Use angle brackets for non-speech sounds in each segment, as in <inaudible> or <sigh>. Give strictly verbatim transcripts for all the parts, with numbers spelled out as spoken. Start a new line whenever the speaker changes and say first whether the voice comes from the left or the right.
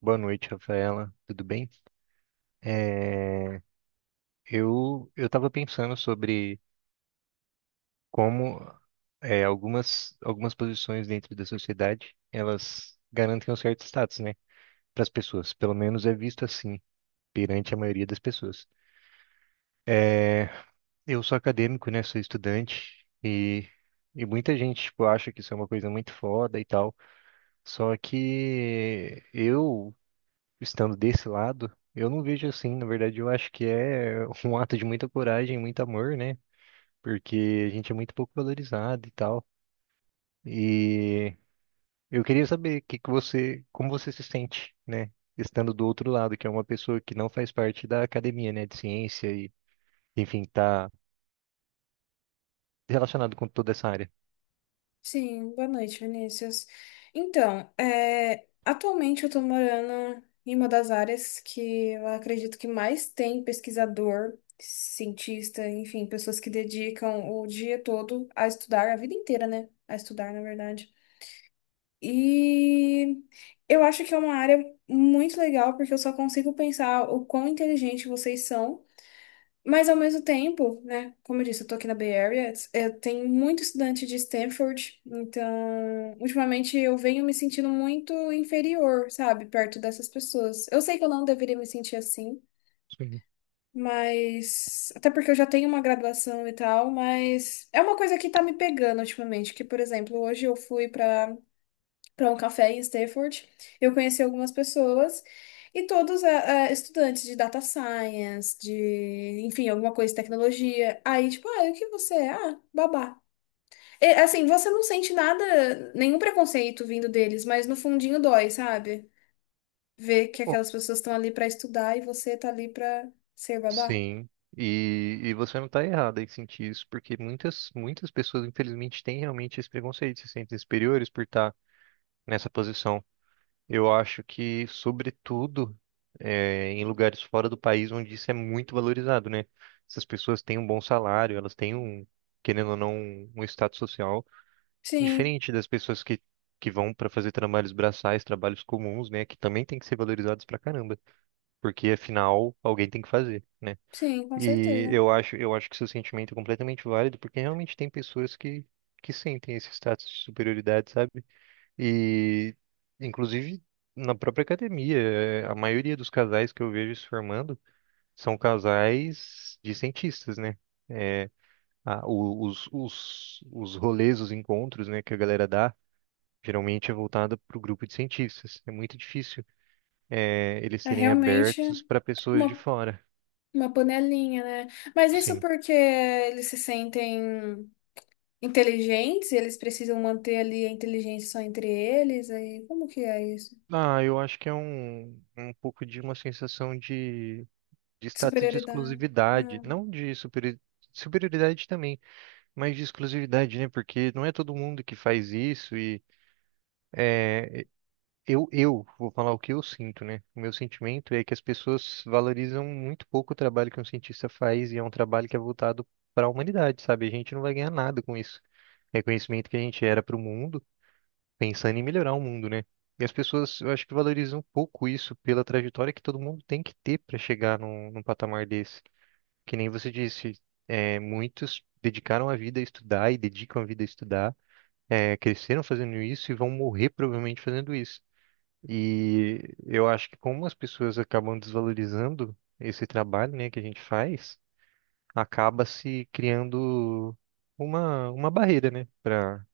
right: Boa noite, Rafaela. Tudo bem? É, eu eu estava pensando sobre como é, algumas algumas posições dentro da sociedade elas garantem um certo status, né, para as pessoas. Pelo menos é visto assim perante a maioria das pessoas. É, eu sou acadêmico, né? Sou estudante e e muita gente tipo acha que isso é uma coisa muito foda e tal. Só que eu, estando desse lado, eu não vejo assim. Na verdade, eu acho que é <laughs> um ato de muita coragem, muito amor, né? Porque a gente é muito pouco valorizado e tal. E eu queria saber que que você, como você se sente, né? Estando do outro lado, que é uma pessoa que não faz parte da academia, né? De ciência e, enfim, tá relacionado com toda essa área.
left: Sim, boa noite, Vinícius. Então, é, atualmente eu estou morando em uma das áreas que eu acredito que mais tem pesquisador, cientista, enfim, pessoas que dedicam o dia todo a estudar, a vida inteira, né? A estudar, na verdade. E eu acho que é uma área muito legal, porque eu só consigo pensar o quão inteligente vocês são. Mas ao mesmo tempo, né? Como eu disse, eu tô aqui na Bay Area, eu tenho muito estudante de Stanford, então ultimamente eu venho me sentindo muito inferior, sabe, perto dessas pessoas. Eu sei que eu não deveria me sentir assim,
right: Sim.
left: mas até porque eu já tenho uma graduação e tal, mas é uma coisa que tá me pegando ultimamente, que por exemplo, hoje eu fui para para um café em Stanford. Eu conheci algumas pessoas e todos eh, eh, estudantes de data science, de, enfim, alguma coisa de tecnologia. Aí, tipo, ah, e o que você é? Ah, babá. E, assim, você não sente nada, nenhum preconceito vindo deles, mas no fundinho dói, sabe? Ver que
right: Oh,
left: aquelas pessoas estão ali para estudar e você tá ali para ser babá.
right: sim, e, e você não está errada em sentir isso, porque muitas, muitas pessoas, infelizmente, têm realmente esse preconceito, se sentem superiores por estar nessa posição. Eu acho que, sobretudo, eh, em lugares fora do país onde isso é muito valorizado, né? Essas pessoas têm um bom salário, elas têm um, querendo ou não, um status social
left: Sim,
right: diferente das pessoas que, que vão para fazer trabalhos braçais, trabalhos comuns, né? Que também tem que ser valorizados pra caramba, porque afinal alguém tem que fazer, né?
left: sim, com
right: E
left: certeza.
right: eu acho, eu acho que seu sentimento é completamente válido, porque realmente tem pessoas que, que sentem esse status de superioridade, sabe? E, inclusive, na própria academia, eh, a maioria dos casais que eu vejo se formando são casais de cientistas, né? É, a- o- os, os, os rolês, os encontros, né, que a galera dá, geralmente é voltada para o grupo de cientistas. É muito difícil, eh, eles
left: É
right: serem
left: realmente
right: abertos para pessoas de
left: uma,
right: fora.
left: uma panelinha, né? Mas isso
right: Sim.
left: porque eles se sentem inteligentes, e eles precisam manter ali a inteligência só entre eles, aí como que é isso?
right: Ah, eu acho que é um, um pouco de uma sensação de, de status de
left: Superioridade.
right: exclusividade,
left: Ah,
right: não de superi superioridade também, mais de exclusividade, né? Porque não é todo mundo que faz isso e eu, eu vou falar o que eu sinto, né? O meu sentimento é que as pessoas valorizam muito pouco o trabalho que um cientista faz e é um trabalho que é voltado para a humanidade, sabe? A gente não vai ganhar nada com isso. É conhecimento que a gente era para o mundo, pensando em melhorar o mundo, né? E as pessoas, eu acho que valorizam um pouco isso pela trajetória que todo mundo tem que ter para chegar num, num patamar desse. Que nem você disse, é, muitos dedicaram a vida a estudar e dedicam a vida a estudar. é, cresceram fazendo isso e vão morrer provavelmente fazendo isso. E eu acho que como as pessoas acabam desvalorizando esse trabalho, né, que a gente faz, acaba se criando uma, uma barreira, né, para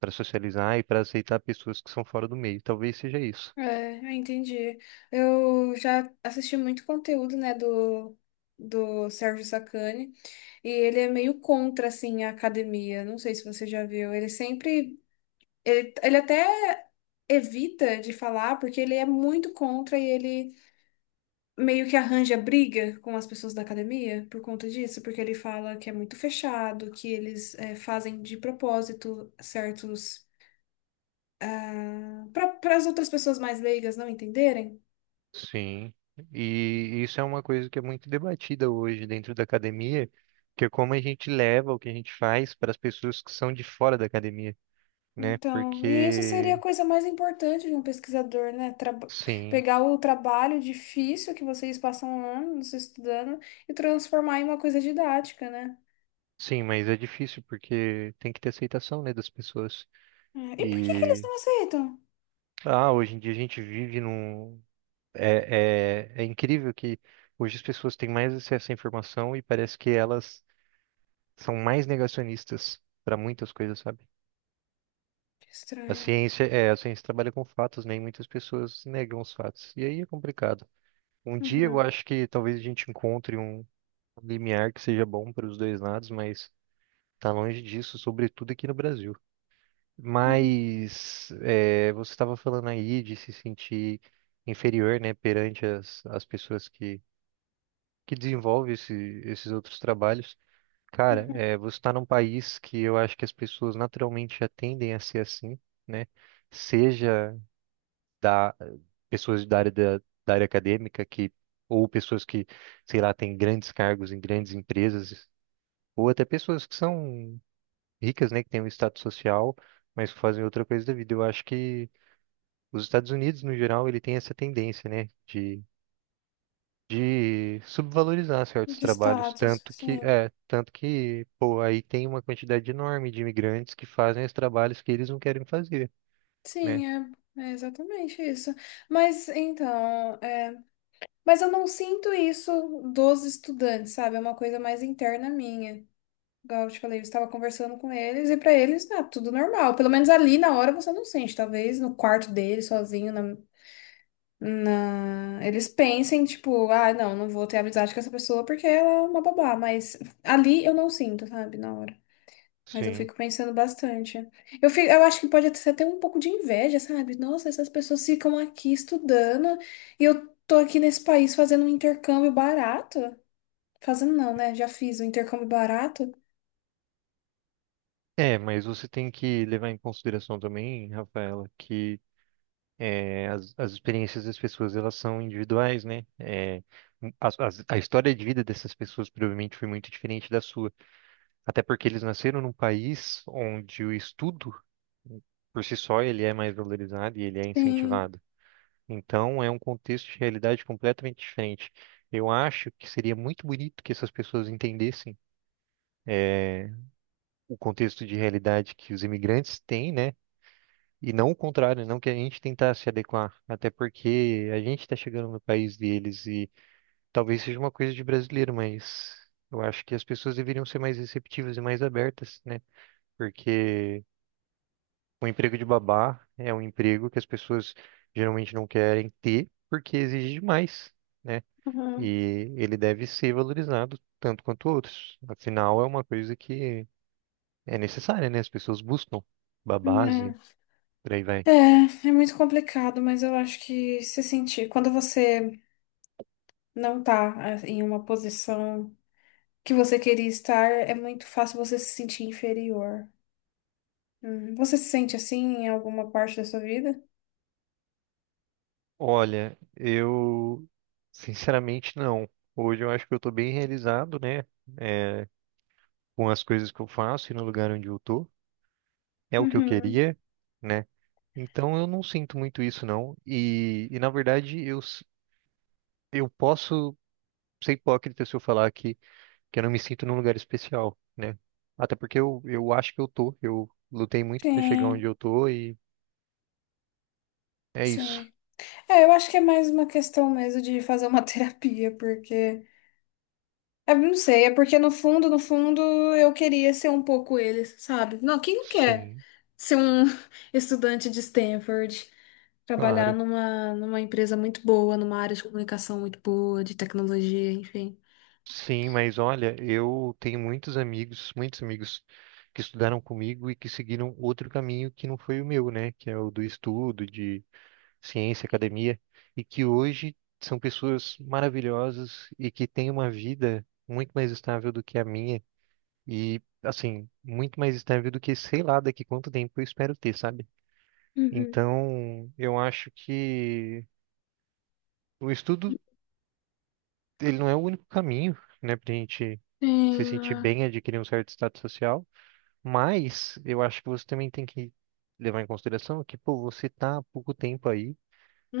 right: para socializar e para aceitar pessoas que são fora do meio. Talvez seja isso.
left: é, eu entendi. Eu já assisti muito conteúdo, né, do, do Sérgio Sacani, e ele é meio contra, assim, a academia. Não sei se você já viu. Ele sempre... Ele, ele até evita de falar, porque ele é muito contra e ele meio que arranja briga com as pessoas da academia por conta disso, porque ele fala que é muito fechado, que eles é, fazem de propósito certos para as outras pessoas mais leigas não entenderem.
right: Sim. E isso é uma coisa que é muito debatida hoje dentro da academia, que é como a gente leva o que a gente faz para as pessoas que são de fora da academia, né?
left: Então, e isso seria a
right: Porque,
left: coisa mais importante de um pesquisador, né? Traba-
right: sim.
left: pegar o trabalho difícil que vocês passam anos estudando e transformar em uma coisa didática, né?
right: Sim, mas é difícil porque tem que ter aceitação, né, das pessoas.
left: É, e por que que eles
right: E
left: não aceitam?
right: ah, hoje em dia a gente vive num. É, é, é incrível que hoje as pessoas têm mais acesso à informação e parece que elas são mais negacionistas para muitas coisas, sabe?
left: Que
right: A
left: estranho.
right: ciência é, a ciência trabalha com fatos, né, e muitas pessoas negam os fatos. E aí é complicado. Um dia eu
left: Uhum,
right: acho que talvez a gente encontre um limiar que seja bom para os dois lados, mas tá longe disso, sobretudo aqui no Brasil.
left: uhum,
right: Mas é, você estava falando aí de se sentir inferior, né, perante as, as pessoas que, que desenvolvem esse, esses outros trabalhos. Cara,
left: uhum.
right: é, você está num país que eu acho que as pessoas naturalmente já tendem a ser assim, né? Seja da pessoas da área da, da área acadêmica, que ou pessoas que, sei lá, têm grandes cargos em grandes empresas, ou até pessoas que são ricas, né, que têm um status social, mas que fazem outra coisa da vida. Eu acho que os Estados Unidos, no geral, ele tem essa tendência, né, de, de subvalorizar certos
left: De
right: trabalhos,
left: status,
right: tanto que,
left: sim.
right: é, tanto que, pô, aí tem uma quantidade enorme de imigrantes que fazem os trabalhos que eles não querem fazer, né?
left: Sim, é, é exatamente isso. Mas então, é, mas eu não sinto isso dos estudantes, sabe? É uma coisa mais interna minha. Igual eu te falei, eu estava conversando com eles e para eles tá tudo normal. Pelo menos ali na hora você não sente. Talvez no quarto deles, sozinho, na, na... eles pensem, tipo, ah, não, não vou ter amizade com essa pessoa porque ela é uma babá. Mas ali eu não sinto, sabe? Na hora. Mas eu
right: Sim.
left: fico pensando bastante. Eu, fico, eu acho que pode ser até ter um pouco de inveja, sabe? Nossa, essas pessoas ficam aqui estudando e eu tô aqui nesse país fazendo um intercâmbio barato. Fazendo não, né? Já fiz um intercâmbio barato.
right: É, mas você tem que levar em consideração também, Rafaela, que é, as, as experiências das pessoas, elas são individuais, né? É, as- as- a história de vida dessas pessoas provavelmente foi muito diferente da sua. Até porque eles nasceram num país onde o estudo, por si só, ele é mais valorizado e ele é
left: Sim.
right: incentivado. Então, é um contexto de realidade completamente diferente. Eu acho que seria muito bonito que essas pessoas entendessem é, o contexto de realidade que os imigrantes têm, né? E não o contrário, não que a gente tentar se adequar, até porque a gente está chegando no país deles e talvez seja uma coisa de brasileiro, mas eu acho que as pessoas deveriam ser mais receptivas e mais abertas, né? Porque o emprego de babá é um emprego que as pessoas geralmente não querem ter porque exige demais, né?
left: Uhum.
right: E ele deve ser valorizado tanto quanto outros. Afinal, é uma coisa que é necessária, né? As pessoas buscam babás e por aí vai.
left: É. É, é muito complicado, mas eu acho que se sentir, quando você não tá ah, em uma posição que você queria estar, é muito fácil você se sentir inferior. Uhum. Você se sente assim em alguma parte da sua vida?
right: Olha, eu sinceramente não. Hoje eu acho que eu estou bem realizado, né? É, com as coisas que eu faço e no lugar onde eu tô. É o que eu
left: Uhum.
right: queria, né? Então eu não sinto muito isso, não. E, e, na verdade, eu, Eu posso ser hipócrita se eu falar que, que eu não me sinto num lugar especial, né? Até porque eu, eu acho que eu tô. Eu lutei muito pra chegar onde
left: Sim,
right: eu tô e é isso.
left: sim. É, eu acho que é mais uma questão mesmo de fazer uma <laughs> terapia, porque. Eu não sei, é porque no fundo, no fundo, eu queria ser um pouco eles, sabe? Não, quem não quer
right: Sim,
left: ser um <laughs> estudante de Stanford, trabalhar
right: claro.
left: numa, numa empresa muito boa, numa área de comunicação muito boa, de tecnologia, enfim.
right: Sim, mas olha, eu tenho muitos amigos, muitos amigos que estudaram comigo e que seguiram outro caminho que não foi o meu, né? Que é o do estudo, de ciência, academia, e que hoje são pessoas maravilhosas e que têm uma vida muito mais estável do que a minha. E, assim, muito mais estável do que sei lá daqui quanto tempo eu espero ter, sabe?
left: Uhum.
right: Então, eu acho que o estudo, ele não é o único caminho, né, pra gente se
left: Sim, não
right: sentir
left: é.
right: bem, adquirir um certo status social, mas eu acho que você também tem que levar em consideração que, pô, você tá há pouco tempo aí,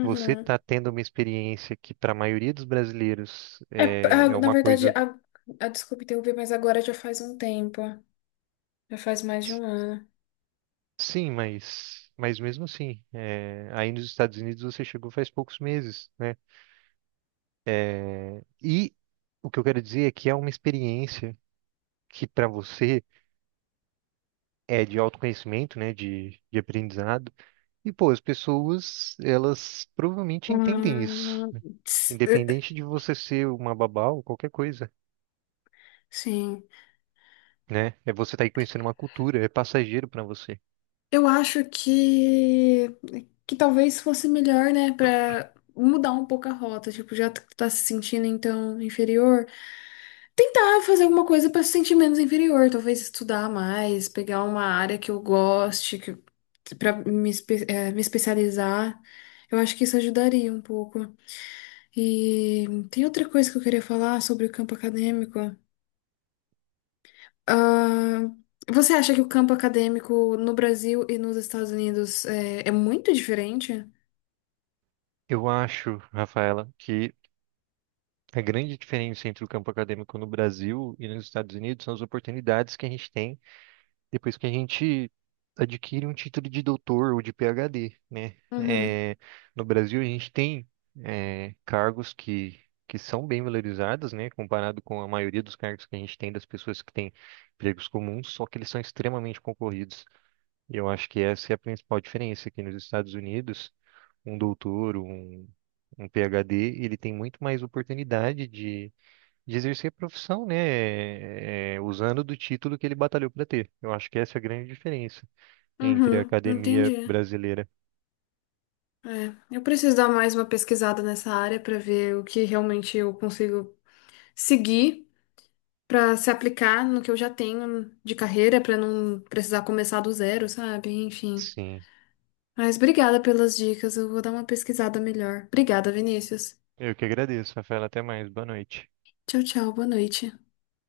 right: você tá tendo uma experiência que, para a maioria dos brasileiros,
left: É,
right: é,
left: ah,
right: é
left: na
right: uma
left: verdade,
right: coisa,
left: a, a, desculpa interromper, mas agora já faz um tempo. Já faz mais de um ano.
right: sim, mas, mas mesmo assim, é, aí nos Estados Unidos você chegou faz poucos meses, né? E o que eu quero dizer é que é uma experiência que para você é de autoconhecimento, né, de, de aprendizado. E pô, as pessoas, elas provavelmente entendem isso,
left: Hum,
right: né?
left: ts- eh, eh,
right: Independente de você ser uma babá ou qualquer coisa,
left: Sim.
right: né? É você estar aí conhecendo uma cultura, é passageiro para você.
left: Eu acho que que talvez fosse melhor, né, pra mudar um pouco a rota, tipo, já t- tá se sentindo então inferior, tentar fazer alguma coisa pra se sentir menos inferior, talvez estudar mais, pegar uma área que eu goste, que para me, espe- eh, me especializar. Eu acho que isso ajudaria um pouco. E tem outra coisa que eu queria falar sobre o campo acadêmico. Ah, você acha que o campo acadêmico no Brasil e nos Estados Unidos é, é muito diferente?
right: Eu acho, Rafaela, que a grande diferença entre o campo acadêmico no Brasil e nos Estados Unidos são as oportunidades que a gente tem depois que a gente adquire um título de doutor ou de P H D, né?
left: Uhum,
right: É, no Brasil a gente tem é, cargos que, que são bem valorizados, né? Comparado com a maioria dos cargos que a gente tem das pessoas que têm empregos comuns, só que eles são extremamente concorridos. E eu acho que essa é a principal diferença aqui nos Estados Unidos, um doutor, um, um P H D, ele tem muito mais oportunidade de exercer a profissão, né? é, usando do título que ele batalhou para ter. Eu acho que essa é a grande diferença entre a
left: uhum,
right: academia
left: entendi.
right: brasileira.
left: É, eu preciso dar mais uma pesquisada nessa área para ver o que realmente eu consigo seguir para se aplicar no que eu já tenho de carreira, para não precisar começar do zero, sabe? Enfim.
right: Sim.
left: Mas obrigada pelas dicas, eu vou dar uma pesquisada melhor. Obrigada, Vinícius.
right: Eu que agradeço, Rafael. Até mais. Boa noite.
left: Tchau, tchau, boa noite.